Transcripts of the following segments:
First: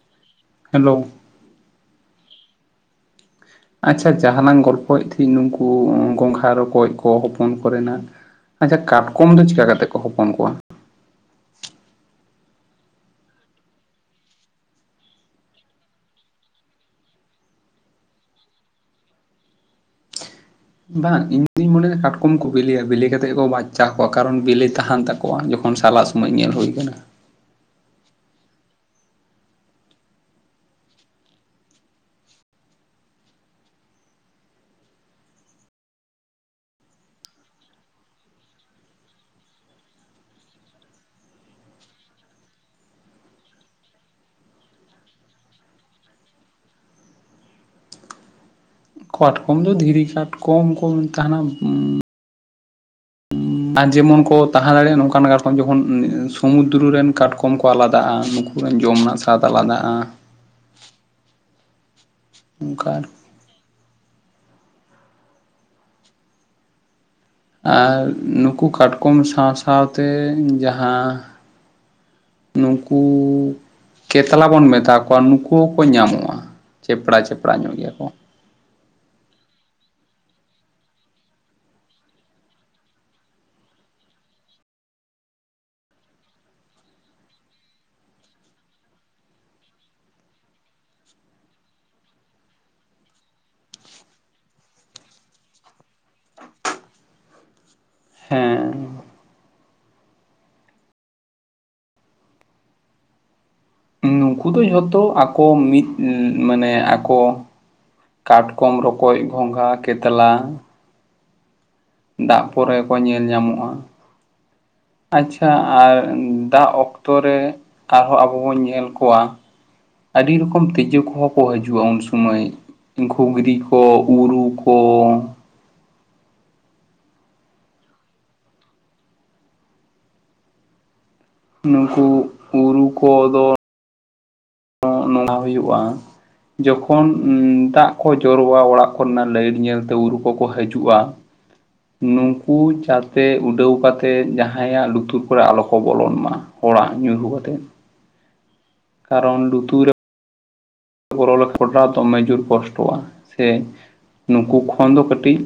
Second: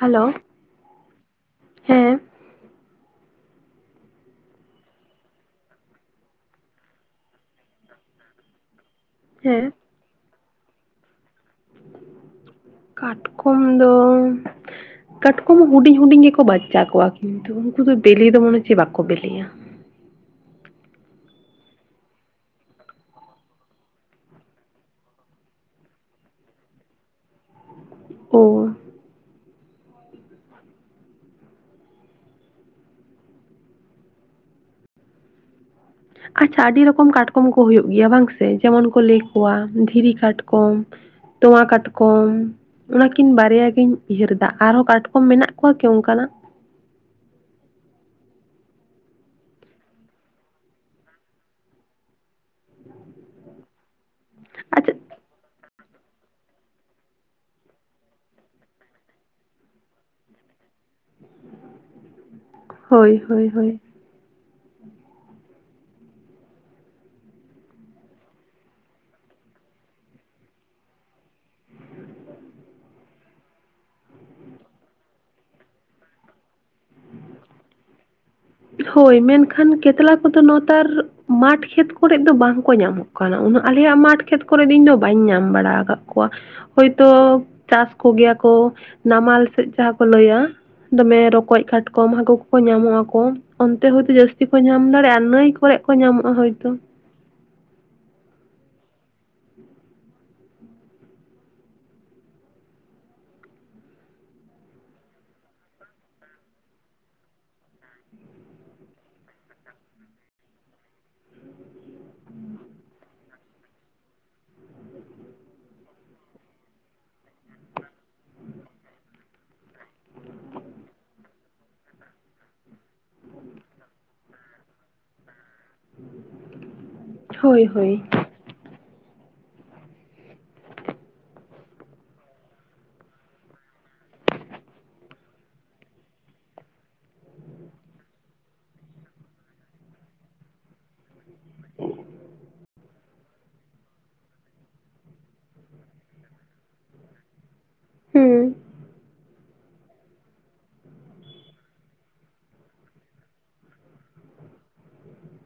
Hello. Hello. ᱦᱮᱸ᱾ ᱟᱪᱪᱷᱟ ᱡᱟᱦᱟᱸ ᱞᱟᱝ ᱜᱚᱞᱯᱷᱚᱭᱮᱫ ᱛᱷᱮᱱ ᱱᱩᱠᱩ ᱜᱚᱝᱜᱷᱟ ᱨᱚᱠᱚᱡ ᱠᱚ ᱦᱚᱯᱚᱱ ᱠᱚᱨᱮᱱᱟᱜ ᱟᱪᱪᱷᱟ ᱠᱟᱴᱠᱚᱢ ᱫᱚ ᱦᱮᱸ ᱪᱮᱠᱟ ᱠᱟᱛᱮ ᱠᱚ ᱦᱚᱯᱚᱱ ᱠᱚᱣᱟ? ᱠᱟᱴᱠᱚᱢ ᱫᱚ, ᱠᱟᱴᱠᱚᱢ ᱦᱩᱰᱤᱧ ᱦᱩᱰᱤᱧ ᱜᱮᱠᱚ ᱵᱟᱪᱪᱟ ᱠᱚᱣᱟ, ᱠᱤᱱᱛᱩ ᱩᱱᱠᱩ ᱫᱚ ᱵᱮᱞᱮ ᱫᱚ ᱢᱚᱱᱮ ᱪᱮᱫ ᱵᱟᱠᱚ ᱵᱮᱞᱮᱭᱟ᱾ ᱵᱟᱝ ᱤᱧ ᱫᱩᱧ ᱢᱚᱱᱮᱭᱟ ᱠᱟᱴᱠᱚᱢ ᱠᱚ ᱵᱤᱞᱤᱭᱟ ᱵᱤᱞᱤ ᱠᱟᱛᱮᱫ ᱠᱚ ᱵᱟᱪᱪᱟ ᱠᱚᱣᱟ, ᱠᱟᱨᱚᱱ ᱵᱮᱞᱮ ᱛᱟᱦᱮᱱ ᱛᱟᱠᱚ ᱠᱚᱣᱟ ᱡᱚᱠᱷᱚᱱ ᱥᱟᱞᱟᱜ ᱥᱚᱢᱚᱭ ᱧᱮᱞ ᱦᱩᱭᱩ ᱟᱠᱟᱱᱟ᱾ [unintelligible] ᱟᱪᱪᱷᱟ ᱟᱹᱰᱤ ᱨᱚᱠᱚᱢ ᱠᱟᱴᱠᱚᱢ ᱠᱚ ᱦᱩᱭᱩᱜ ᱜᱮᱭᱟ ᱵᱟᱝ ᱥᱮ? ᱡᱮᱢᱚᱱ ᱠᱚ ᱞᱟᱹᱭ ᱠᱚᱣᱟ ᱫᱷᱤᱨᱤ ᱠᱟᱴᱠᱚᱢ, ᱛᱚᱣᱟ ᱠᱟᱴᱠᱚᱢ, ᱚᱱᱟᱠᱤᱱ ᱵᱟᱨᱭᱟᱜ ᱜᱤᱧ ᱩᱭᱦᱟᱹᱨ ᱮᱫᱟ ᱟᱨᱦᱚᱸ ᱠᱟᱴᱠᱚᱢ ᱢᱮᱱᱟᱜ ᱠᱚᱣᱟ ᱠᱤ ᱚᱱᱠᱟᱱᱟᱜ? ᱠᱟᱴᱠᱚᱢ ᱫᱚ ᱫᱷᱤᱨᱤ ᱠᱟᱴᱠᱚᱢ ᱠᱚ ᱛᱟᱦᱮᱱᱟ ᱩᱻ ᱩᱸᱻ ᱟᱨ ᱡᱮᱢᱚᱱ ᱠᱚ ᱛᱟᱦᱮᱸ ᱟᱪᱪᱷᱟ ᱫᱟᱲᱮᱭᱟᱜᱼᱟ ᱱᱚᱝᱠᱟ ᱠᱟᱴᱠᱚᱢ ᱡᱮᱢᱚᱱ ᱩᱸ ᱥᱩᱢᱩᱫᱨᱚ ᱨᱮᱱ ᱠᱟᱴᱠᱚᱢ ᱠᱚ ᱟᱞᱟᱫᱟᱜᱼᱟ, ᱱᱩᱠᱩ ᱡᱚᱢ ᱨᱮᱱᱟᱜ ᱥᱟᱫᱽ ᱟᱞᱟᱫᱟᱜᱼᱟ᱾ ᱚᱱᱠᱟ ᱦᱳᱭ ᱦᱳᱭ ᱦᱳᱭ᱾ ᱟᱨ ᱱᱩᱠᱩ ᱠᱟᱴᱠᱚᱢ ᱥᱟᱶ ᱥᱟᱶᱛᱮ, ᱡᱟᱦᱟᱸ ᱱᱩᱠᱩᱻ ᱠᱮᱛᱞᱟ ᱵᱚᱱ ᱢᱮᱛᱟ ᱠᱚᱣᱟ ᱱᱩᱠᱩ ᱠᱚ ᱧᱟᱢᱚᱜ-ᱟ, ᱪᱮᱯᱲᱟ ᱪᱮᱯᱲᱟ ᱧᱚᱜ ᱜᱮᱭᱟ ᱠᱚ᱾ ᱦᱳᱭ ᱢᱮᱱᱠᱷᱟᱱ ᱠᱮᱛᱞᱟ ᱠᱚᱫᱚ ᱱᱮᱛᱟᱨ ᱢᱟᱴᱷ ᱠᱷᱮᱛ ᱠᱚᱨᱮ ᱫᱚ ᱵᱟᱝᱠᱚ ᱧᱟᱢᱚᱜ ᱠᱟᱱᱟ, ᱩᱱᱟᱹᱜ ᱟᱞᱮᱭᱟᱜ ᱢᱟᱴᱷ ᱠᱷᱮᱛ ᱠᱚᱨᱮ ᱫᱚ ᱤᱧ ᱫᱚ ᱵᱟᱧ ᱧᱟᱢ ᱵᱟᱲᱟ ᱟᱠᱟᱫ ᱠᱚᱣᱟ᱾ ᱦᱳᱭᱛᱚ ᱪᱟᱥ ᱠᱚᱜᱮᱭᱟ ᱠᱚ ᱱᱟᱢᱟᱞ ᱥᱮᱫ ᱡᱟᱦᱟᱸ ᱠᱚ ᱞᱟᱹᱭᱟ᱾ ᱢᱟᱱᱮ ᱨᱚᱠᱚᱡ ᱠᱟᱴᱠᱚᱢ ᱦᱟᱠᱩ ᱠᱚᱠᱚ ᱧᱟᱢᱚᱜᱼᱟᱠᱚ᱾ ᱚᱱᱛᱮ ᱦᱳᱭᱛᱚ ᱡᱟᱹᱥᱛᱤ ᱠᱚ ᱧᱟᱢ ᱫᱟᱲᱮᱭᱟᱜ-ᱟ, ᱱᱟᱹᱭ ᱠᱚᱨᱮ ᱠᱚ ᱧᱟᱢᱚᱜ-ᱟ ᱦᱳᱭᱛᱚ᱾ ᱦᱮᱸᱻ ᱱᱩᱠᱩ ᱫᱚ ᱡᱷᱚᱛᱚ ᱟᱠᱚ ᱢᱤᱫ ᱢᱟᱱᱮ ᱟᱠᱚ ᱠᱟᱴᱠᱚᱢ ᱨᱚᱠᱚᱡ ᱜᱚᱸᱜᱷᱟ ᱠᱮᱛᱟᱞᱟ ᱫᱟᱜ ᱯᱚᱨᱮ ᱠᱚ ᱧᱮᱞ ᱧᱟᱢᱚᱜᱼᱟ᱾ ᱟᱪᱪᱷᱟ ᱟᱨ ᱫᱟᱜ ᱚᱠᱛᱚ ᱨᱮ ᱟᱨᱦᱚᱸ ᱟᱵᱩ ᱵᱩᱱ ᱧᱮᱞ ᱠᱚᱣᱟ ᱟᱹᱰᱤ ᱨᱚᱠᱚᱢ ᱛᱤᱡᱩ ᱠᱚᱦᱚᱸ ᱠᱚ ᱦᱤᱡᱩᱜ-ᱟ ᱩᱱ ᱥᱩᱢᱟᱹᱭ᱾ ᱜᱷᱩᱜᱽᱜᱨᱤ ᱠᱚ, ᱩᱨᱩ ᱠᱚ, ᱦᱳᱭ ᱦᱳᱭ᱾ ᱱᱩᱠᱩ ᱩᱨᱩ ᱠᱚᱫᱚ [unintelligible] ᱱᱚᱣᱟ ᱦᱩᱭᱩᱜ-ᱟ ᱾ ᱡᱚᱠᱷᱚᱱ ᱫᱟᱜ ᱠᱚ ᱡᱚᱨᱚᱜ-ᱟ ᱚᱲᱟᱜ ᱠᱚᱨᱮᱱᱟᱜ ᱞᱟᱹᱭᱤᱴ ᱧᱮᱞᱛᱮ ᱩᱨᱩ ᱠᱚᱠᱚ ᱦᱤᱡᱩᱜ-ᱟ ᱾ ᱱᱩᱝᱠᱩ ᱡᱟᱛᱮ ᱩᱰᱟᱹᱣ ᱠᱟᱛᱮᱫ ᱡᱟᱦᱟᱸᱭᱟᱜ ᱞᱩᱛᱩᱨ ᱠᱚᱨᱮ ᱟᱞᱚ ᱠᱚ ᱵᱚᱞᱚᱱ ᱢᱟ ᱾ ᱚᱲᱟᱜ ᱧᱩᱨᱩ ᱠᱟᱛᱮᱫ ᱦᱩᱸ ᱠᱟᱨᱚᱱ ᱞᱩᱛᱩᱨᱮ [unintelligible] ᱯᱷᱚᱴᱟ ᱫᱚᱢᱮ ᱡᱳᱨ ᱠᱚᱥᱴᱚᱣ-ᱟ ᱥᱮ ᱱᱩᱠᱩ ᱠᱷᱚᱱ ᱫᱚ ᱠᱟᱹᱴᱤᱡ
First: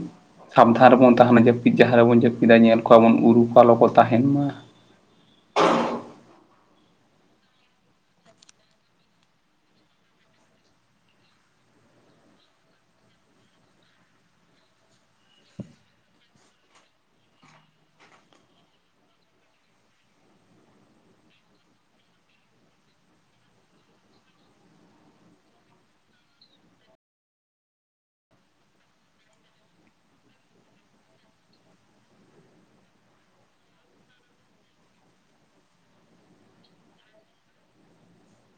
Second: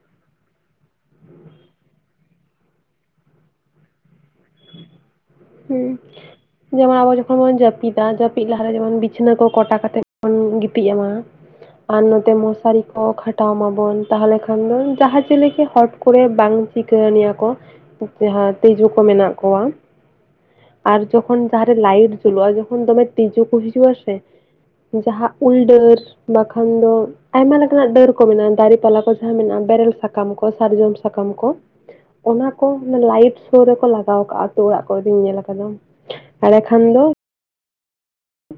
ᱥᱟᱵᱫᱷᱟᱱ ᱨᱮᱵᱚᱱ ᱛᱟᱦᱮᱱᱟ ᱡᱟᱹᱯᱤᱫ ᱡᱟᱦᱟᱸ ᱨᱮᱵᱚᱱ ᱡᱟᱹᱯᱤᱫᱟ ᱧᱮᱞ ᱠᱚᱣᱟ ᱵᱚᱱ ᱩᱨᱩᱠᱚ ᱟᱞᱚ ᱠᱚ ᱛᱟᱦᱮᱱ ᱢᱟ ᱾ ᱦᱩᱸ ᱡᱮᱢᱚᱱ ᱟᱵᱚ ᱡᱚᱠᱷᱚᱱ ᱵᱚᱱ ᱡᱟᱹᱯᱤᱫᱟ ᱡᱟᱹᱯᱤᱫ ᱞᱟᱦᱟᱨᱮ ᱡᱮᱢᱚᱱ ᱵᱤᱪᱷᱟᱹᱱᱟ ᱠᱚ ᱠᱚᱴᱟ ᱠᱟᱛᱮᱫ ᱵᱚᱱ ᱜᱤᱛᱤᱡ ᱮᱢᱟ ᱾ ᱟᱨ ᱱᱚᱛᱮ ᱢᱚᱥᱟᱨᱤ ᱠᱚ ᱠᱷᱟᱴᱟᱣ ᱢᱟ ᱵᱚᱱ ᱛᱟᱦᱚᱞᱮ ᱠᱷᱟᱱ ᱫᱚ ᱡᱟᱦᱟᱸ ᱪᱤᱤ ᱜᱮ ᱦᱚᱴ ᱠᱚᱨᱮ ᱵᱟᱝ ᱥᱤᱠᱟᱹᱨᱱᱤᱭᱟᱹ ᱠᱚ ᱡᱟᱦᱟᱸ ᱛᱤᱡᱩ ᱠᱚ ᱢᱮᱱᱟᱜ ᱠᱚᱣᱟ ᱾ ᱟᱨ ᱡᱚᱠᱷᱚᱱ ᱡᱟᱦᱟᱸ ᱨᱮ ᱞᱟᱭᱤᱴ ᱡᱩᱞᱩᱜ-ᱟ ᱡᱚᱠᱷᱚᱱ ᱫᱚᱢᱮ ᱛᱤᱡᱩ ᱠᱚ ᱦᱤᱡᱩᱜ-ᱟ ᱥᱮ ᱡᱟᱦᱟᱸ ᱩᱞ ᱰᱟᱹᱨ ᱵᱟᱠᱷᱟᱱ ᱫᱚ ᱟᱭᱢᱟ ᱞᱮᱠᱟᱱᱟᱜ ᱰᱟᱹᱨ ᱠᱚ ᱢᱮᱱᱟᱜ-ᱟ ᱫᱟᱨᱮ ᱯᱟᱞᱦᱟ ᱠᱚ ᱡᱟᱦᱟᱸ ᱢᱮᱱᱟᱜ-ᱟ ᱵᱮᱨᱮᱞ ᱥᱟᱠᱟᱢ ᱠᱚ ᱥᱟᱨᱡᱚᱢ ᱥᱟᱠᱟᱢ ᱠᱚ ᱚᱱᱟ ᱠᱚ ᱞᱟᱭᱤᱵ ᱥᱚᱨ ᱨᱮᱠᱚ ᱞᱟᱜᱟᱣ ᱠᱟᱜ-ᱟ ᱟᱛᱩ ᱚᱲᱟᱜ ᱠᱚᱨᱮ ᱧᱮᱞ ᱟᱠᱟᱫᱟᱢ ᱮᱸᱰᱮ ᱠᱷᱟᱱ ᱫᱚ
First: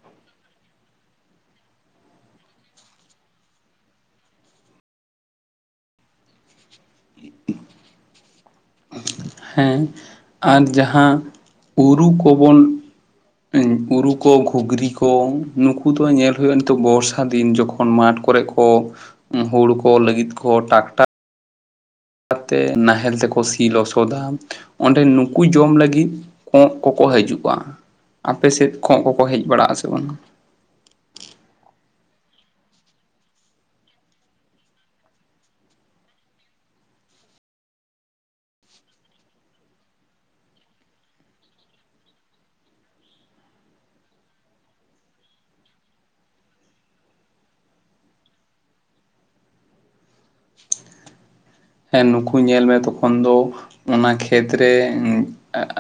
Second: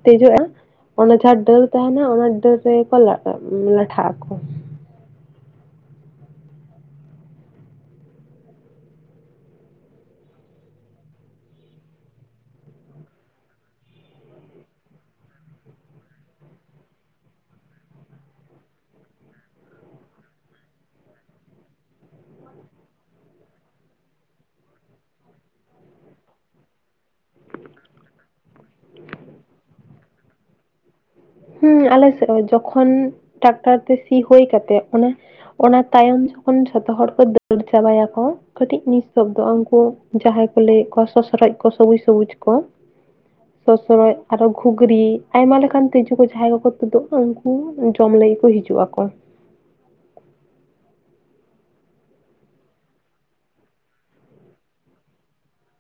ᱫᱮᱡᱚᱜ-ᱟ ᱚᱱᱟ ᱡᱟᱦᱟᱸ ᱰᱟᱹᱨ ᱛᱟᱦᱮᱱᱟ ᱚᱱᱟ ᱰᱟᱹᱨ ᱨᱮᱜᱮᱠᱚ ᱞᱟᱴᱷᱟᱜ-ᱟ ᱠᱚ ᱦᱮᱸ ᱟᱨ ᱡᱟᱦᱟᱸ ᱩᱨᱩ ᱠᱚᱵᱚᱱ ᱩᱨᱩ ᱠᱚ ᱜᱷᱩᱜᱽᱨᱤ ᱠᱚ ᱱᱩᱠᱩ ᱫᱚ ᱧᱮᱞ ᱦᱩᱭᱩᱜ-ᱟ ᱱᱤᱛᱚᱜ ᱵᱚᱨᱥᱟ ᱫᱤᱱ ᱡᱚᱠᱷᱚᱱ ᱢᱟᱴ ᱠᱚᱨᱮ ᱚ ᱦᱩᱲᱩ ᱠᱚ ᱞᱟᱹᱜᱤᱫ ᱠᱚ ᱴᱟᱠᱴᱟᱨ ᱛᱮ ᱱᱟᱦᱮᱞ ᱛᱮ ᱠᱚ ᱥᱤ ᱞᱚᱥᱚᱫᱟ ᱚᱸᱰᱮ ᱱᱩᱠᱩ ᱡᱚᱢ ᱞᱟᱹᱜᱤᱫ ᱠᱚᱸᱜ ᱠᱚᱠᱚ ᱦᱤᱡᱩᱜ-ᱟ ᱟᱯᱮ ᱥᱮᱫ ᱠᱚᱸᱜ ᱠᱚᱠᱚ ᱦᱮᱡ ᱵᱟᱲᱟᱜ-ᱟ ᱥᱮ ᱵᱟᱝ? ᱦᱩᱸ ᱟᱞᱮ ᱥᱮᱫ ᱦᱚᱸ ᱡᱚᱠᱷᱚᱱ ᱴᱨᱟᱠᱴᱟᱨ ᱛᱮ ᱥᱤ ᱦᱩᱭ ᱠᱟᱛᱮᱜ ᱚᱱᱟ ᱚᱱᱟ ᱛᱟᱭᱚᱢ ᱡᱚᱠᱷᱚᱱ ᱡᱷᱚᱛᱚ ᱦᱚᱲ ᱠᱚ ᱫᱟᱹᱲ ᱪᱟᱵᱟᱭᱟᱠᱚ ᱠᱟᱹᱴᱤᱡ ᱱᱤᱥᱥᱚᱵᱫᱚ ᱩᱱᱠᱩ ᱡᱟᱦᱟᱸᱭ ᱠᱚ ᱞᱟᱹᱭᱮᱫ ᱠᱚᱣᱟ ᱥᱚᱥᱨᱚᱡᱽ ᱠᱚ ᱥᱚᱵᱩᱡ- ᱥᱚᱵᱩᱡ ᱠᱚ ᱥᱚᱥᱚᱨᱚᱡ ᱟᱨᱚ ᱜᱷᱩᱜᱽᱨᱤ ᱟᱭᱢᱟ ᱞᱮᱠᱟᱱ ᱛᱤᱡᱩ ᱩᱱᱠᱩ ᱡᱟᱦᱟᱸᱭ ᱠᱚᱠᱚ ᱛᱩᱫᱩᱜ-ᱟᱠᱚ ᱩᱱᱠᱩ ᱡᱚᱢ ᱞᱟᱹᱜᱤᱫ ᱠᱚ ᱦᱤᱡᱩᱜ-ᱟᱠᱚ ᱾ ᱦᱮᱸ ᱱᱩᱠᱩ ᱧᱮᱞ ᱢᱮ ᱛᱚᱠᱷᱚᱱ ᱫᱚ ᱚᱱᱟ ᱠᱷᱮᱛ ᱨᱮ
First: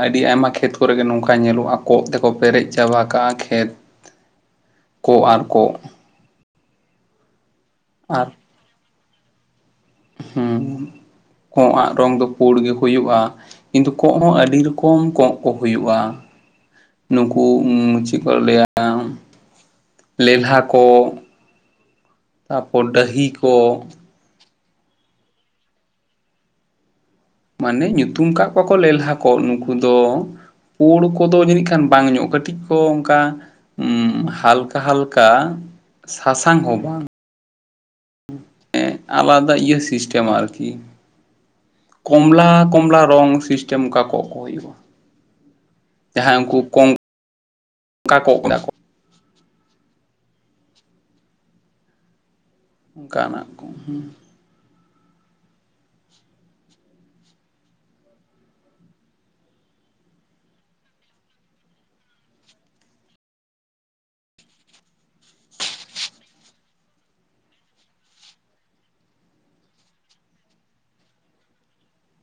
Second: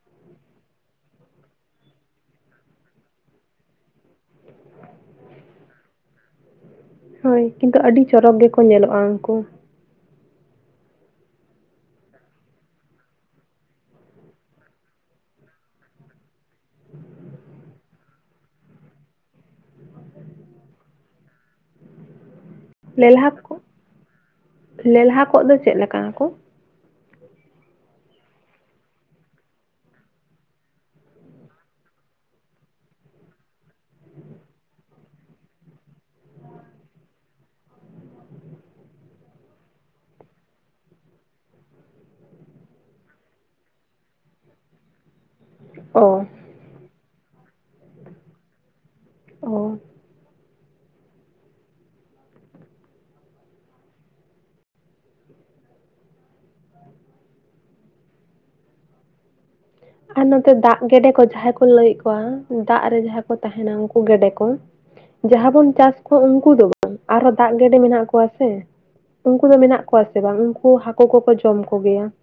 ᱟᱹᱰᱤ ᱟᱭᱢᱟ ᱠᱷᱮᱛ ᱠᱚᱨᱮ ᱜᱮ ᱱᱚᱝᱠᱟ ᱧᱮᱞᱚᱜ-ᱟ ᱠᱚᱸᱜ ᱛᱮᱠᱚ ᱯᱮᱨᱮᱡ ᱪᱟᱵᱟ ᱠᱟᱜᱼᱟ ᱠᱷᱮᱛ ᱾ ᱠᱚᱸᱜ ᱟᱨ ᱠᱚᱸᱜ ᱦᱟᱭ ᱠᱤᱱᱛᱩ ᱟᱹᱰᱤ ᱟᱨ ᱪᱚᱨᱚᱠ ᱜᱮᱠᱚ ᱧᱮᱞᱚᱜᱼᱟ ᱩᱱᱠᱩ ᱾ ᱦᱮᱸ ᱠᱚᱸᱜ ᱟᱜ ᱨᱚᱝ ᱫᱚ ᱯᱩᱲ ᱜᱮ ᱦᱩᱭᱩᱜᱼᱟ ᱾ ᱠᱤᱱᱛᱩ ᱠᱚᱸᱜ ᱦᱚᱸ ᱟᱹᱰᱤ ᱨᱚᱠᱚᱢ ᱠᱚᱸᱜ ᱠᱚ ᱦᱩᱭᱩᱜᱼᱟ ᱾ ᱱᱩᱠᱩ ᱪᱮᱫ ᱠᱚ ᱞᱟᱹᱭᱟ ᱾ ᱞᱮᱞᱦᱟ ᱠᱚᱸᱜ ᱛᱟᱨ ᱯᱚᱨ ᱰᱟᱹᱦᱤ ᱞᱮᱞᱦᱟ ᱠᱚ ᱠᱚᱸᱜ ᱞᱮᱞᱦᱟ ᱠᱚᱸᱜ ᱫᱚ ᱪᱮᱫ ᱞᱮᱠᱟᱱᱟᱠᱚ? ᱢᱟᱱᱮ ᱧᱩᱛᱩᱢ ᱠᱟᱜ ᱠᱚᱣᱟ ᱠᱚ ᱞᱮᱞᱦᱟ ᱠᱚᱸᱜ ᱱᱩᱠᱩ ᱫᱚ ᱯᱩᱲ ᱠᱚᱫᱚ ᱡᱟᱹᱱᱤᱡ ᱠᱷᱟᱱ ᱵᱟᱝ ᱧᱚᱜᱼᱟ ᱠᱟᱹᱴᱤᱡ ᱠᱚ ᱚᱱᱠᱟ ᱦᱩᱸ ᱦᱟᱞᱠᱟ-ᱦᱟᱞᱠᱟ ᱥᱟᱥᱟᱝ ᱦᱚᱸ ᱵᱟᱝ ᱟᱞᱟᱫᱟ ᱤᱭᱟᱹ ᱥᱤᱥᱴᱮᱢ ᱟᱨᱠᱤ ᱠᱚᱢᱞᱟ-ᱠᱚᱢᱞᱟ ᱨᱚᱝ ᱥᱤᱥᱴᱮᱢ ᱚᱠᱟ ᱠᱚᱸᱜ ᱠᱚ ᱦᱩᱭᱩᱜᱼᱟ ᱾ ᱚ ᱡᱟᱦᱟᱸᱭ ᱩᱱᱠᱩ ᱠᱚᱜ [unintelligible] ᱠᱚᱜ ᱢᱮᱱᱟᱜ ᱠᱚᱣᱟ ᱚᱻ ᱚᱱᱠᱟᱱᱟᱜ ᱠᱚ ᱟᱨ ᱱᱚᱛᱮ ᱫᱟᱜ ᱜᱮᱰᱮ ᱠᱚ ᱡᱟᱦᱟᱸᱭ ᱠᱚ ᱞᱟᱹᱭᱮᱜ ᱠᱚᱣᱟ ᱫᱟᱜ ᱨᱮ ᱡᱟᱦᱟᱸᱭ ᱠᱚ ᱛᱟᱦᱮᱱᱟ ᱩᱱᱠᱩ ᱜᱮᱰᱮ ᱠᱚ ᱡᱟᱦᱟᱸ ᱵᱚᱱ ᱪᱟᱥ ᱠᱚᱣᱟ ᱩᱱᱠᱩ ᱫᱚ ᱵᱟᱝ ᱟᱨᱦᱚᱸ ᱫᱟᱜ ᱜᱮᱰᱮ ᱢᱮᱱᱟᱜ ᱠᱚᱣᱟ ᱥᱮ ᱩᱱᱠᱩ ᱫᱚ ᱢᱮᱱᱟᱜ ᱠᱚᱣᱟ ᱥᱮ ᱵᱟᱝ ᱩᱱᱠᱩ ᱦᱟᱹᱠᱩ ᱠᱚᱠᱚ ᱡᱚᱢ ᱠᱚ ᱜᱮᱭᱟ ᱾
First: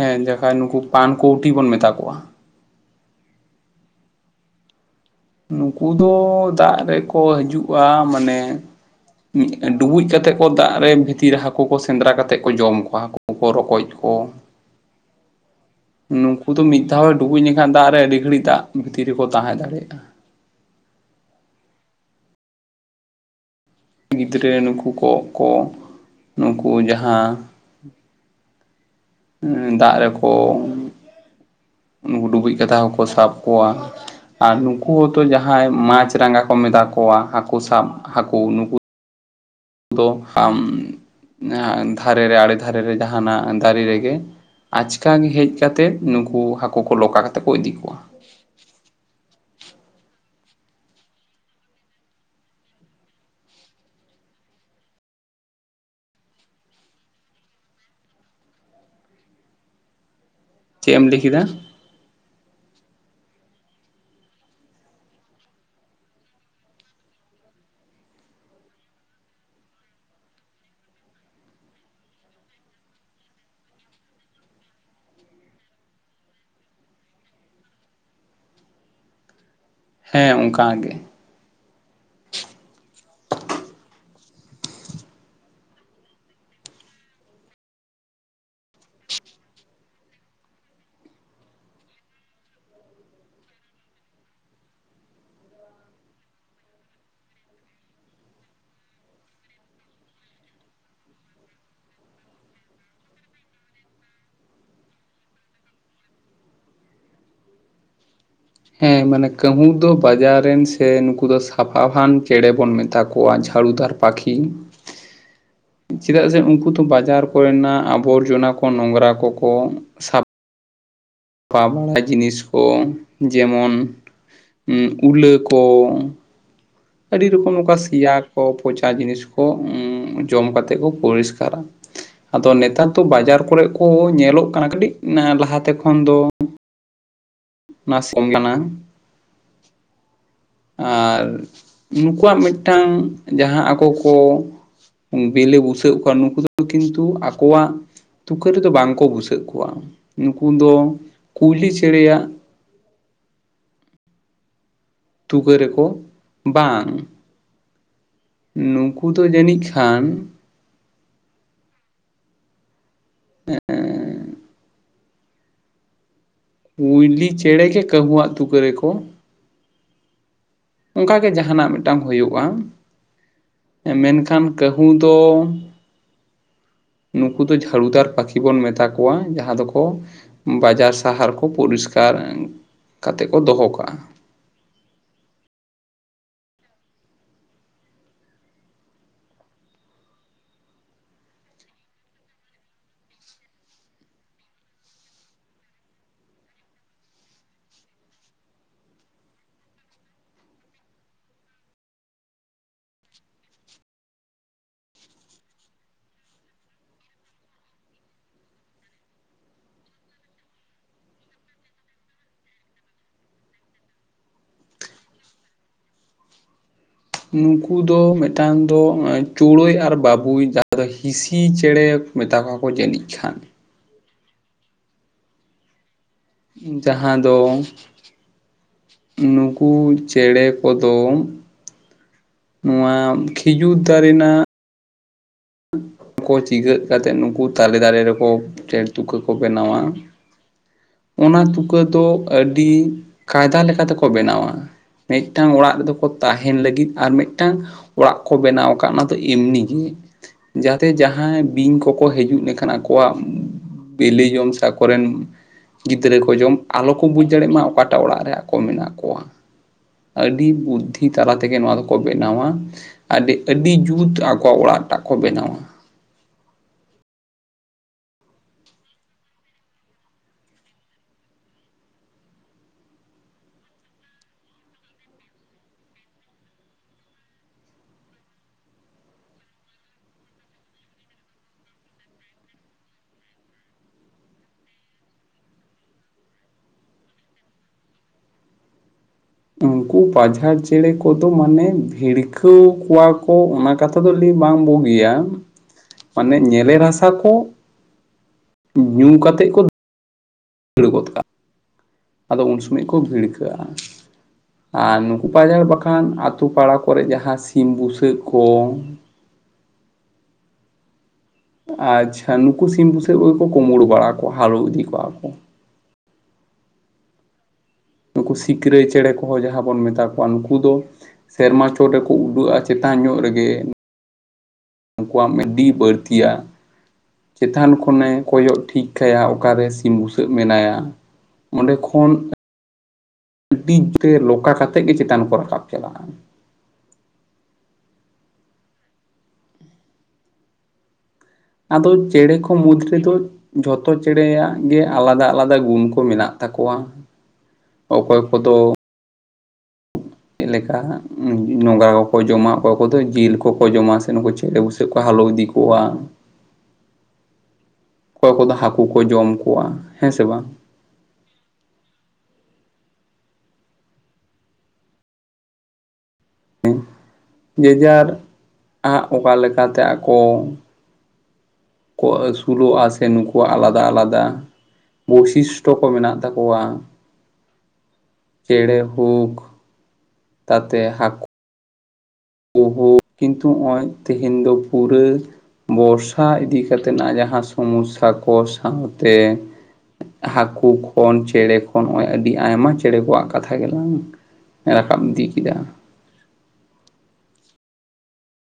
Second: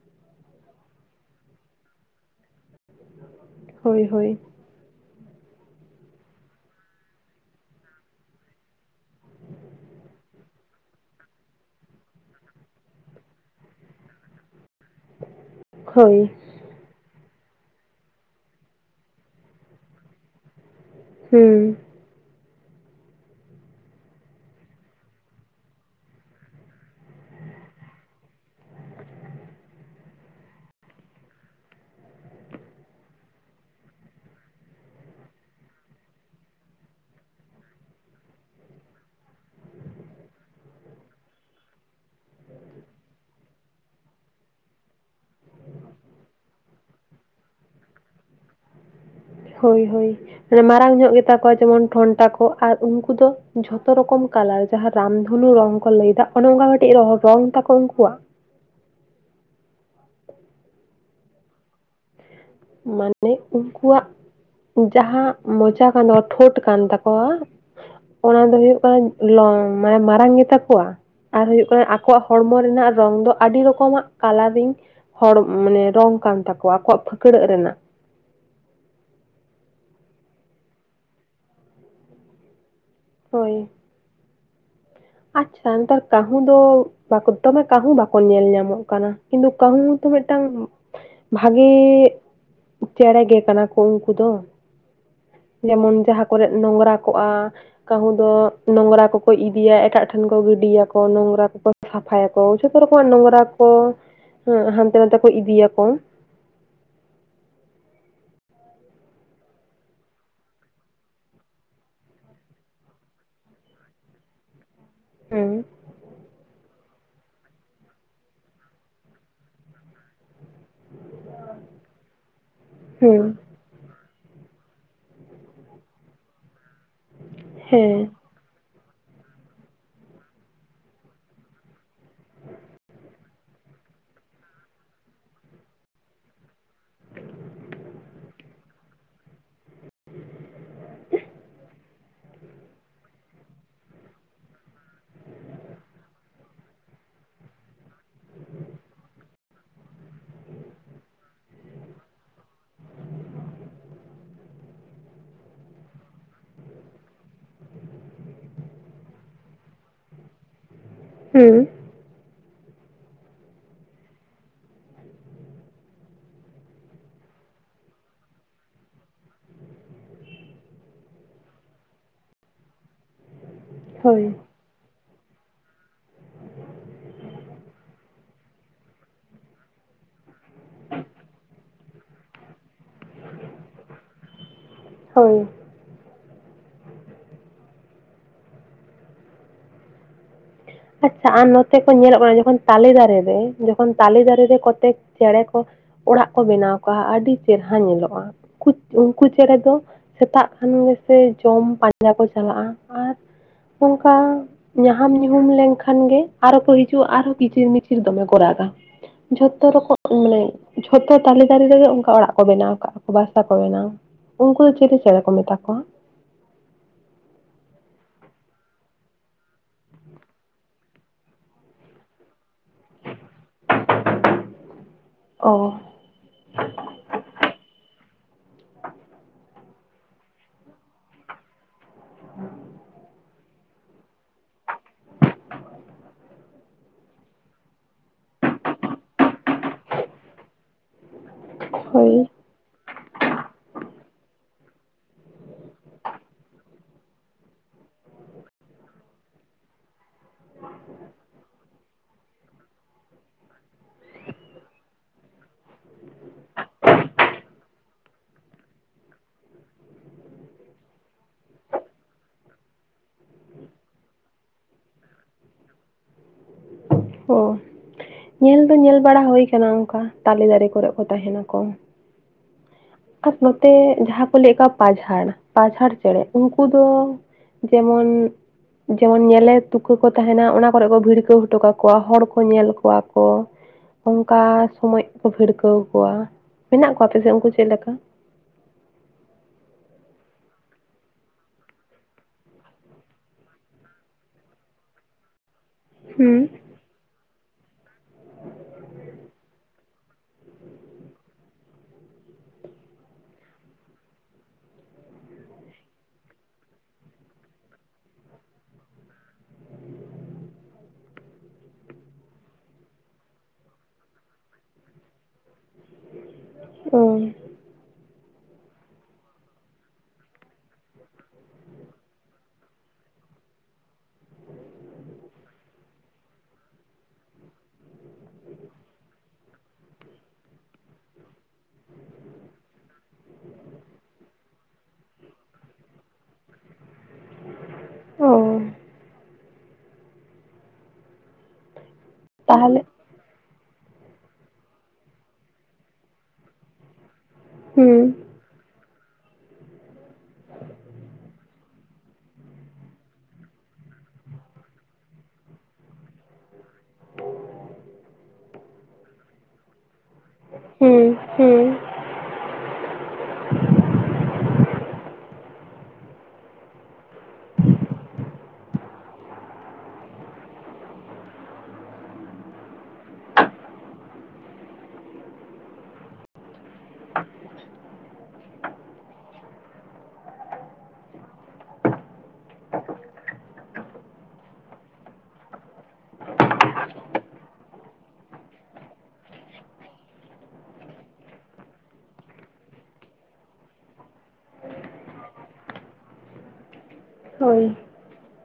ᱦᱮᱸ ᱡᱩᱦᱟᱱ ᱩᱱᱠᱩ ᱯᱟᱱᱠᱩᱣᱴᱤ ᱵᱚᱱ ᱢᱮᱛᱟ ᱠᱚᱣᱟ ᱾ ᱦᱚᱭ ᱦᱚᱭ ᱾ ᱱᱩᱠᱩ ᱫᱚ ᱫᱟᱜ ᱨᱮᱠᱚ ᱦᱤᱡᱩᱜᱼᱟ ᱢᱟᱱᱮ ᱰᱩᱵᱩᱡ ᱠᱟᱛᱮ ᱠᱚ ᱫᱟᱜ ᱨᱮ ᱵᱷᱤᱛᱤᱨ ᱨᱮ ᱦᱟᱹᱠᱩ ᱠᱚ ᱥᱮᱸᱫᱽᱨᱟ ᱠᱟᱛᱮ ᱠᱚ ᱡᱚᱢ ᱠᱚᱣᱟ ᱦᱟᱹᱠᱩ ᱠᱚ ᱨᱚᱠᱚᱡ ᱠᱚ ᱾ ᱦᱳᱭ ᱱᱩᱠᱩ ᱫᱚ ᱢᱤᱫ ᱫᱷᱟᱣᱮ ᱰᱩᱵᱩᱡ ᱞᱮᱱᱠᱷᱟᱱ ᱫᱟᱜ ᱨᱮ ᱟᱹᱰᱤ ᱜᱷᱟᱹᱲᱤᱡ ᱫᱟᱜ ᱵᱷᱤᱛᱤᱨ ᱨᱮᱠᱚ ᱛᱟᱦᱮᱸ ᱫᱟᱲᱮᱭᱟᱜᱼᱟ ᱾ ᱦᱩᱸ ᱜᱤᱫᱽᱨᱟᱹ ᱱᱩᱠᱩ ᱠᱚᱸᱜ ᱠᱚ ᱱᱩᱠᱩ ᱡᱟᱦᱟᱸ ᱫᱟᱜ ᱨᱮᱠᱚ ᱩᱱᱠᱩ ᱰᱩᱵᱩᱡ ᱠᱟᱛᱮ ᱦᱟᱸᱠᱩ ᱠᱚ ᱥᱟᱵ ᱠᱚᱣᱟ ᱾ ᱟᱨ ᱱᱩᱠᱩ ᱦᱚᱸᱛᱚ ᱡᱟᱦᱟᱸᱭ ᱢᱟᱪᱷ ᱨᱟᱸᱜᱟ ᱠᱚ ᱢᱮᱛᱟ ᱠᱚᱣᱟ ᱦᱟᱹᱠᱩ ᱥᱟᱵ ᱦᱟᱹᱠᱩ ᱱᱩᱠᱩ ᱫᱚ ᱟᱢ ᱫᱷᱟᱨᱮ ᱨᱮ ᱟᱲᱮ ᱫᱷᱟᱨᱮ ᱨᱮ ᱡᱟᱦᱟᱱᱟᱜ ᱫᱟᱨᱮ ᱨᱮᱜᱮ ᱟᱪᱠᱟ ᱜᱮ ᱦᱮᱡ ᱠᱟᱛᱮᱫ ᱱᱩᱠᱩ ᱦᱟᱹᱠᱩ ᱠᱚ ᱞᱚᱠᱷᱟ ᱠᱟᱛᱮ ᱠᱚ ᱤᱫᱤ ᱠᱚᱣᱟ ᱾ ᱦᱳᱭ ᱦᱳᱭ ᱾ ᱢᱟᱨᱟᱝ ᱧᱚᱜ ᱜᱮ ᱛᱟᱠᱚᱣᱟ ᱡᱮᱢᱚᱱ ᱴᱷᱚᱱᱴᱟ ᱠᱚ ᱟᱨ ᱩᱱᱠᱩ ᱫᱚ ᱡᱷᱚᱛᱚ ᱨᱚᱠᱚᱢ ᱠᱟᱞᱟᱨ ᱾ ᱡᱟᱦᱟᱸ ᱨᱟᱢᱫᱷᱚᱱᱩ ᱨᱚᱝ ᱠᱚ ᱞᱟᱹᱭ ᱮᱫᱟ ᱚᱱᱮ ᱚᱱᱠᱟ ᱠᱟᱹᱴᱤᱡ ᱨᱚᱝ ᱛᱟᱠᱚ ᱩᱱᱠᱩᱣᱟᱜ ᱾ ᱪᱮᱫ ᱮᱢ ᱞᱟᱹᱭ ᱠᱮᱫᱟ? ᱢᱟᱱᱮ ᱩᱱᱠᱩᱣᱟᱜ ᱡᱟᱦᱟᱸ ᱢᱚᱪᱟ ᱠᱟᱱᱟ ᱴᱷᱳᱴ ᱠᱟᱱ ᱛᱟᱠᱚᱣᱟ ᱚᱱᱟ ᱫᱚ ᱦᱩᱭᱩᱜ ᱠᱟᱱᱟ ᱞᱚᱝ ᱢᱟᱱᱮ ᱢᱟᱨᱟᱝ ᱜᱮ ᱛᱟᱠᱚᱣᱟ ᱾ ᱟᱨ ᱦᱩᱭᱩᱜ ᱠᱟᱱᱟ ᱟᱠᱚᱣᱟᱜ ᱦᱚᱲᱢᱚ ᱨᱮᱱᱟᱜ ᱨᱚᱝ ᱫᱚ ᱟᱹᱰᱤ ᱨᱚᱠᱚᱢᱟᱜ ᱠᱟᱞᱟᱨᱤᱝ ᱦᱚᱲ ᱢᱟᱱᱮ ᱨᱚᱝ ᱠᱟᱱ ᱛᱟᱠᱚᱣᱟ ᱟᱠᱚᱣᱟᱜ ᱯᱷᱟᱹᱠᱲᱟᱹᱜ ᱨᱮᱱᱟᱜ ᱦᱮᱸ ᱚᱝᱠᱟ ᱜᱮ ᱦᱳᱭ ᱾ ᱟᱪᱪᱷᱟ ᱱᱮᱛᱟᱨ ᱠᱟᱹᱦᱩᱸ ᱫᱚ ᱛᱚᱵᱮ ᱠᱟᱹᱦᱩ ᱵᱟᱠᱚ ᱧᱮᱞ ᱧᱟᱢᱚᱜ ᱠᱟᱱᱟ ᱠᱤᱱᱛᱩ ᱠᱟᱹᱦᱩ ᱛᱚ ᱢᱤᱫᱴᱟᱝ ᱵᱷᱟᱜᱮ ᱪᱮᱬᱮ ᱜᱮ ᱠᱟᱱᱟ ᱠᱚ ᱩᱱᱠᱩ ᱫᱚ ᱡᱮᱢᱚᱱ ᱡᱟᱦᱟᱸ ᱠᱚᱨᱮ ᱱᱚᱝᱨᱟ ᱠᱚᱜᱼᱟ ᱠᱟᱹᱦᱩ ᱫᱚ ᱱᱚᱝᱨᱟ ᱠᱚ ᱠᱚ ᱤᱫᱤᱭᱟ ᱮᱴᱟᱜ ᱴᱷᱮᱱ ᱠᱚ ᱜᱤᱰᱤᱭᱟᱠᱚ ᱱᱚᱝᱨᱟ ᱠᱚᱠᱚ ᱥᱟᱯᱷᱟᱭᱟᱠᱚ ᱡᱷᱚᱛᱚ ᱨᱚᱠᱚᱢᱟᱜ ᱱᱚᱝᱨᱟ ᱠᱚ ᱦᱮᱸ ᱦᱟᱱᱛᱮ ᱱᱟᱛᱮ ᱠᱚ ᱤᱫᱤᱭᱟᱠᱚ ᱦᱮᱸ ᱢᱟᱱᱮ ᱠᱟᱹᱦᱩ ᱫᱚ ᱵᱟᱡᱟᱨ ᱨᱮᱱ ᱥᱮ ᱱᱩᱠᱩ ᱫᱚ ᱥᱟᱯᱷᱟᱵᱟᱱ ᱪᱮᱬᱮ ᱵᱚᱱ ᱢᱮᱛᱟ ᱠᱚᱣᱟ ᱡᱷᱟᱲᱩᱫᱟᱨ ᱾ ᱯᱟᱠᱷᱤ ᱦᱮᱸ ᱪᱮᱫᱟᱜ ᱥᱮ ᱩᱱᱠᱩ ᱫᱚ ᱵᱟᱡᱟᱨ ᱠᱚᱨᱮᱱᱟᱜ ᱟᱵᱚᱨᱡᱚᱱᱟ ᱠᱚ ᱱᱚᱝᱨᱟ ᱠᱚᱠᱚ ᱥᱟᱯ ᱥᱟᱯᱷᱟ ᱵᱟᱲᱟ ᱡᱤᱱᱤᱥ ᱠᱚ ᱦᱮᱸ ᱡᱮᱢᱚᱱ ᱩᱞᱟᱹ ᱠᱚ ᱟᱹᱰᱤ ᱨᱚᱠᱚᱢ ᱱᱚᱝᱠᱟ ᱦᱮᱸ ᱥᱮᱭᱟ ᱠᱚ ᱯᱚᱪᱟ ᱡᱤᱱᱤᱥ ᱠᱚ ᱡᱚᱢ ᱠᱟᱛᱮᱫ ᱠᱚ ᱯᱚᱨᱤᱥᱠᱟᱨᱟ ᱟᱫᱚ ᱱᱮᱛᱟᱨ ᱫᱚ ᱵᱟᱡᱟᱨ ᱠᱚᱨᱮᱜ ᱠᱚ ᱧᱮᱞᱚᱜ ᱠᱟᱱᱟ ᱠᱟᱹᱴᱤᱡ ᱞᱟᱦᱟᱛᱮ ᱠᱷᱚᱱ ᱫᱚ [unintelligible] ᱟᱨ ᱩᱱᱠᱩᱣᱟᱜ ᱢᱤᱫᱴᱟᱝ ᱡᱟᱦᱟᱸ ᱟᱠᱚ ᱠᱚ ᱵᱮᱞᱮ ᱵᱷᱩᱥᱟᱹᱜ ᱠᱚᱣᱟ ᱱᱩᱠᱩ ᱫᱚ ᱠᱤᱱᱛᱩ ᱟᱠᱚᱣᱟᱜ ᱛᱩᱠᱟᱹ ᱨᱮᱫᱚ ᱵᱟᱝ ᱠᱚ ᱵᱷᱩᱥᱟᱹᱜ ᱠᱚᱣᱟ ᱱᱩᱠᱩ ᱫᱚ ᱠᱩᱭᱞᱤ ᱪᱮᱬᱮᱭᱟᱜ [inaudible] ᱛᱩᱠᱟᱹ ᱨᱮᱠᱚ ᱵᱟᱝ ᱱᱩᱠᱩ ᱫᱚ ᱡᱟᱹᱱᱤᱡ ᱠᱷᱟᱱ ᱦᱩᱸ [unintelligible] [inaudible] ᱠᱩᱭᱞᱤ ᱪᱮᱬᱮ ᱜᱮ ᱠᱟᱹᱦᱩᱣᱟᱜ ᱛᱩᱠᱟᱹ ᱨᱮᱠᱚ ᱚᱱᱠᱟ ᱜᱮ ᱡᱟᱦᱟᱱᱟᱜ ᱢᱤᱫᱴᱟᱝ ᱦᱩᱭᱩᱜᱼᱟ ᱦᱳᱭ ᱢᱮᱱᱠᱷᱟᱱ ᱠᱟᱹᱦᱩ ᱫᱚ ᱱᱩᱠᱩ ᱫᱚ ᱡᱷᱟᱲᱩᱫᱟᱨ ᱯᱟᱠᱷᱤ ᱵᱚᱱ ᱢᱮᱛᱟ ᱠᱚᱣᱟ ᱡᱟᱦᱟᱸ ᱫᱚᱠᱚ ᱵᱟᱡᱟᱨ ᱥᱟᱦᱟᱨ ᱠᱚ ᱯᱚᱨᱤᱥᱠᱟᱨ ᱠᱟᱛᱮᱜ ᱠᱚ ᱫᱚᱦᱚ ᱠᱟᱜᱼᱟ ᱾ ᱦᱳᱭ ᱟᱪᱪᱷᱟ ᱟᱨ ᱱᱚᱛᱮ ᱠᱚ ᱧᱮᱞᱚᱜ ᱠᱟᱱᱟ ᱡᱚᱠᱷᱚᱱ ᱛᱟᱞᱮ ᱫᱟᱨᱮ ᱨᱮ ᱡᱚᱠᱷᱚᱱ ᱛᱟᱞᱮ ᱫᱟᱨᱮ ᱨᱮ ᱠᱚᱛᱮᱠ ᱪᱮᱬᱮ ᱠᱚ ᱚᱲᱟᱜ ᱠᱚ ᱵᱮᱱᱟᱣ ᱠᱟᱜᱼᱟ ᱟᱹᱰᱤ ᱪᱮᱦᱮᱨᱟ ᱧᱮᱞᱚᱜᱼᱟ ᱩᱱᱠᱩ ᱪᱮᱬᱮ ᱫᱚ ᱥᱮᱛᱟᱜ ᱠᱷᱟᱱ ᱜᱮ ᱥᱮ ᱡᱚᱢ ᱯᱟᱸᱡᱟ ᱠᱚ ᱪᱟᱞᱟᱜᱼᱟ ᱟᱨ ᱚᱱᱠᱟ ᱧᱟᱦᱟᱢ ᱧᱩ ᱧᱩᱦᱩᱢ ᱞᱮᱱᱠᱷᱟᱱ ᱜᱮ ᱟᱨᱦᱚᱸ ᱠᱚ ᱦᱤᱡᱩᱜᱼᱟ ᱟᱨᱦᱚᱸ ᱠᱤᱪᱤᱨ ᱢᱤᱪᱤᱨ ᱫᱚᱢᱮ ᱠᱚ ᱨᱟᱜᱟ᱾ ᱡᱷᱚᱛᱚ ᱨᱚᱠᱚᱢ [inaudible] ᱡᱚᱛᱚ ᱛᱟᱞᱮ ᱫᱟᱨᱮ ᱨᱮᱜᱮ ᱚᱱᱠᱟ ᱚᱲᱟᱜ ᱠᱚ ᱵᱮᱱᱟᱣ ᱟᱠᱟᱫᱼᱟ ᱠᱚ ᱵᱟᱥᱟ ᱠᱚ ᱵᱮᱱᱟᱣᱟ ᱩᱱᱠᱩ ᱫᱚ ᱪᱤᱞᱤ ᱪᱮᱬᱮ ᱠᱚ ᱢᱮᱛᱟ ᱠᱚᱣᱟ? ᱱᱩᱠᱩ ᱫᱚ ᱢᱤᱫᱴᱟᱝ ᱫᱚ ᱪᱩᱲᱟᱹᱭ ᱟᱨ ᱵᱟᱹᱵᱩᱭ ᱡᱟᱦᱟᱸ ᱫᱚ ᱦᱤᱥᱤ ᱪᱮᱬᱮ ᱢᱮᱛᱟ ᱠᱚᱣᱟ ᱠᱚ ᱡᱟᱹᱱᱤᱡ ᱪᱷᱟᱱ᱾ ᱚ ᱡᱟᱦᱟᱸ ᱫᱚ ᱱᱩᱠᱩ ᱪᱮᱬᱮ ᱠᱚᱫᱚ [unintelligible] ᱱᱚᱣᱟ ᱠᱷᱤᱡᱩᱨ ᱫᱟᱨᱮ ᱱᱟᱜ ᱠᱚ ᱪᱤᱜᱟᱹᱜ ᱠᱟᱛᱮᱫ ᱱᱩᱠᱩ ᱛᱟᱞᱮ ᱫᱟᱨᱮ ᱨᱮᱠᱚ ᱪᱮᱬᱮ ᱛᱩᱠᱟᱹ ᱠᱚ ᱵᱮᱱᱟᱣᱟ᱾ ᱚᱱᱟ ᱛᱩᱠᱟᱹ ᱫᱚ ᱦᱳᱭ ᱟᱹᱰᱤ ᱠᱟᱭᱫᱟ ᱞᱮᱠᱟ ᱛᱮᱠᱚ ᱵᱮᱱᱟᱣᱟ᱾ ᱢᱤᱫᱴᱟᱝ ᱚᱲᱟᱜ ᱨᱮᱫᱚ ᱠᱚ ᱛᱟᱦᱮᱱ ᱞᱟᱹᱜᱤᱫ ᱟᱨ ᱢᱤᱫᱴᱟᱝ ᱚᱲᱟᱜ ᱠᱚ ᱵᱮᱱᱟᱣ ᱟᱠᱟᱫ ᱚᱱᱟ ᱫᱚ ᱮᱢᱱᱤ ᱜᱮ ᱡᱟᱛᱮ ᱡᱟᱦᱟᱸᱭ ᱵᱤᱧ ᱠᱚᱠᱚ ᱦᱤᱡᱩᱜ ᱞᱮᱠᱷᱟᱱ ᱟᱠᱚ ᱟᱠᱚᱣᱟᱜ ᱵᱤᱞᱤ ᱡᱚᱝ ᱥᱮ ᱟᱠᱚᱨᱮᱱ ᱜᱤᱫᱽᱨᱟᱹ ᱠᱚ ᱡᱚᱢ ᱟᱞᱚ ᱠᱚ ᱵᱩᱡᱽ ᱫᱟᱲᱮᱜ ᱢᱟ ᱚᱠᱟᱴᱟᱜ ᱚᱲᱟᱜ ᱨᱮ ᱟᱠᱚ ᱢᱮᱱᱟᱜ ᱠᱚᱣᱟ ᱟᱹᱰᱤ ᱵᱩᱫᱽᱫᱷᱤ ᱛᱟᱞᱟ ᱛᱮᱜᱮ ᱱᱚᱣᱟ ᱫᱚᱠᱚ ᱵᱮᱱᱟᱣᱟ᱾ ᱟᱹᱰᱤ ᱟᱹᱰᱤ ᱡᱩᱛ ᱟᱠᱚᱣᱟᱜ ᱚᱲᱟᱜ ᱴᱟᱜ ᱠᱚ ᱵᱮᱱᱟᱣᱟ᱾ ᱦᱚ ᱧᱮᱞ ᱫᱚ ᱧᱮᱞ ᱵᱟᱲᱟ ᱦᱩᱭ ᱠᱟᱱᱟ ᱚᱱᱠᱟ ᱛᱟᱞᱮ ᱫᱟᱨᱮ ᱠᱚᱨᱮᱜ ᱠᱚ ᱛᱟᱦᱮᱱᱟᱠᱚ᱾ ᱟᱨ ᱱᱚᱛᱮ ᱡᱟᱦᱟᱸ ᱠᱚ ᱞᱟᱹᱭᱮᱫ ᱠᱚᱣᱟ ᱯᱟᱡᱷᱟᱲ ᱯᱟᱡᱷᱟᱲ ᱪᱮᱬᱮ ᱩᱱᱠᱩ ᱫᱚ ᱡᱮᱢᱚᱱ ᱡᱮᱢᱚᱱ ᱧᱮᱞᱮ ᱛᱩᱠᱟᱹ ᱠᱚ ᱛᱟᱦᱮᱱᱟ ᱚᱱᱟ ᱠᱚᱨᱮ ᱠᱚ ᱵᱷᱤᱲᱠᱟᱹᱣ ᱦᱚᱴᱚ ᱠᱟᱠᱚ ᱠᱚᱣᱟ ᱦᱚᱲ ᱠᱚ ᱧᱮᱞ ᱠᱚᱣᱟ ᱠᱚ᱾ ᱚᱱᱠᱟ ᱥᱚᱢᱚᱭ ᱠᱚ ᱵᱷᱤᱲᱠᱟᱹᱣ ᱠᱚᱣᱟ ᱢᱮᱱᱟᱜ ᱠᱚᱣᱟ ᱟᱯᱮ ᱥᱮᱫ ᱩᱱᱠᱩ ᱪᱮᱫ ᱞᱮᱠᱟ‌‌? ᱩᱱᱠᱩ ᱯᱟᱡᱷᱟᱲ ᱪᱮᱬᱮ ᱠᱚᱫᱚ ᱢᱟᱱᱮ ᱵᱷᱤᱲᱠᱟᱹᱣ ᱠᱚᱣᱟ ᱠᱚ ᱚᱱᱟ ᱠᱟᱛᱷᱟ ᱫᱚ ᱞᱟᱹᱭ ᱵᱟᱝ ᱵᱩᱜᱤᱭᱟ ᱢᱟᱱᱮ ᱦᱩᱸ ᱧᱮᱞᱮ ᱨᱟᱥᱟ ᱠᱚ ᱧᱩ ᱠᱟᱛᱮ ᱠᱚ ᱫᱟᱹᱲ ᱜᱚᱫ ᱠᱟᱜᱼᱟ ᱟᱫᱚ ᱩᱱ ᱥᱚᱢᱚᱭ ᱠᱚ ᱵᱷᱤᱲᱠᱟᱹᱜᱼᱟ᱾ ᱟᱨ ᱱᱩᱠᱩ ᱯᱟᱡᱷᱟᱲ ᱵᱟᱠᱷᱟᱱ ᱟᱛᱳ ᱯᱟᱲᱟ ᱠᱚᱨᱮ ᱡᱟᱦᱟᱸ ᱥᱤᱢ ᱵᱩᱥᱟᱹᱜ ᱠᱚ ᱟᱪᱪᱷᱟ ᱱᱩᱠᱩ ᱥᱤᱢ ᱵᱩᱥᱟᱹᱜ ᱠᱚᱜᱮ ᱠᱚ ᱠᱩᱢᱲᱩ ᱵᱟᱲᱟ ᱠᱚᱣᱟ ᱦᱟᱨᱩ ᱤᱫᱤ ᱠᱚᱣᱟ ᱠᱚ᱾ ᱚ ᱱᱩᱠᱩ ᱥᱤᱠᱨᱟᱹᱭ ᱪᱮᱬᱮ ᱠᱚᱦᱚᱸ ᱡᱟᱦᱟ ᱵᱚᱱ ᱢᱮᱛᱟ ᱠᱚᱣᱟ ᱱᱩᱠᱩ ᱫᱚ ᱥᱮᱨᱢᱟ ᱪᱚᱴ ᱨᱮᱠᱚ ᱩᱰᱟᱹᱜᱼᱟ ᱪᱮᱛᱟᱱ ᱧᱚᱜ ᱨᱮᱜᱮ᱾ ᱱᱠᱩᱣᱟᱜ ᱢᱤᱰᱤ ᱵᱟᱹᱲᱛᱤᱭᱟ ᱪᱮᱛᱟᱱ ᱠᱷᱚᱱᱮ ᱠᱚᱭᱚᱜ ᱴᱷᱤᱠ ᱠᱟᱭᱟ ᱚᱠᱟᱨᱮ ᱥᱤᱢ ᱵᱩᱥᱟᱹᱜ ᱢᱮᱱᱟᱭᱟ ᱚᱸᱰᱮ ᱠᱷᱚᱱ ᱟᱹᱰᱤ ᱛᱮ ᱞᱚᱠᱟ ᱠᱟᱛᱮᱜ ᱜᱮ ᱪᱮᱛᱟᱱ ᱠᱚ ᱨᱟᱠᱟᱵ ᱪᱟᱞᱟᱜᱼᱟ ᱚ ᱟᱫᱚ ᱪᱮᱬᱮ ᱠᱚ ᱢᱩᱫᱽ ᱛᱟᱦᱚᱞᱮ ᱨᱮᱫᱚ ᱡᱚᱛᱚ ᱪᱮᱬᱮᱭᱟᱜ ᱜᱮ ᱟᱞᱟᱫᱟ ᱟᱞᱟᱫᱟ ᱜᱩᱱ ᱠᱚ ᱢᱮᱱᱟᱜ ᱛᱟᱠᱚᱣᱟ ᱦᱩᱸ ᱚᱠᱚᱭ ᱠᱚᱫᱚ ᱪᱮᱫ ᱞᱮᱠᱟ ᱱᱚᱝᱟ ᱠᱚᱠᱚ ᱡᱚᱢᱟ ᱚᱠᱚᱭ ᱠᱚᱫᱚ ᱡᱤᱞ ᱠᱚᱠᱚ ᱡᱚᱢᱟ ᱥᱮ ᱱᱩᱠᱩ ᱪᱮᱞᱮ ᱵᱩᱥᱟᱹᱜ ᱠᱚ ᱦᱟᱞᱳ ᱤᱫᱤ ᱠᱚᱣᱟ ᱚᱠᱚᱭ ᱠᱚᱫᱚ ᱦᱟᱠᱳ ᱠᱚ ᱡᱚᱢ ᱠᱚᱣᱟ ᱦᱮᱸ ᱥᱮ ᱵᱟᱝ? ᱦᱮᱸ ᱦᱮᱸ ᱡᱮᱡᱟᱨ ᱟᱜ ᱚᱠᱟ ᱞᱮᱠᱟᱛᱮ ᱟᱠᱚ ᱠᱚ ᱟᱹᱥᱩᱞᱚᱜᱼᱟ ᱥᱮ ᱱᱩᱠᱩᱣᱟᱜ ᱟᱞᱟᱫᱟ ᱟᱞᱟᱫᱟ ᱵᱳᱭᱥᱤᱥᱴᱚ ᱠᱚ ᱢᱮᱱᱟᱜ ᱛᱟᱠᱚᱣᱟ᱾ ᱪᱮᱬᱮ ᱦᱳᱠ ᱛᱟᱛᱮ [unintelligible] ᱩᱦᱩ ᱠᱤᱱᱛᱩ ᱱᱚᱜ-ᱚᱭ ᱛᱮᱦᱮᱧ ᱫᱚ ᱯᱩᱨᱟᱹ ᱵᱚᱨᱥᱟ ᱤᱫᱤ ᱠᱟᱛᱮᱱᱟᱜ ᱡᱟᱦᱟ ᱥᱚᱢᱚᱥᱥᱟ ᱠᱚ ᱥᱟᱶᱛᱮ ᱦᱟᱠᱳ ᱠᱷᱚᱱ ᱪᱮᱬᱮ ᱠᱷᱚᱱ ᱦᱚᱜ-ᱚᱭ ᱟᱹᱰᱤ ᱟᱭᱢᱟ ᱪᱮᱬᱮ ᱠᱚᱣᱟᱜ ᱠᱟᱛᱷᱟ ᱜᱮᱞᱟᱝ ᱨᱟᱠᱟᱵ ᱤᱫᱤ ᱠᱮᱫᱟᱹ ᱦᱳᱭ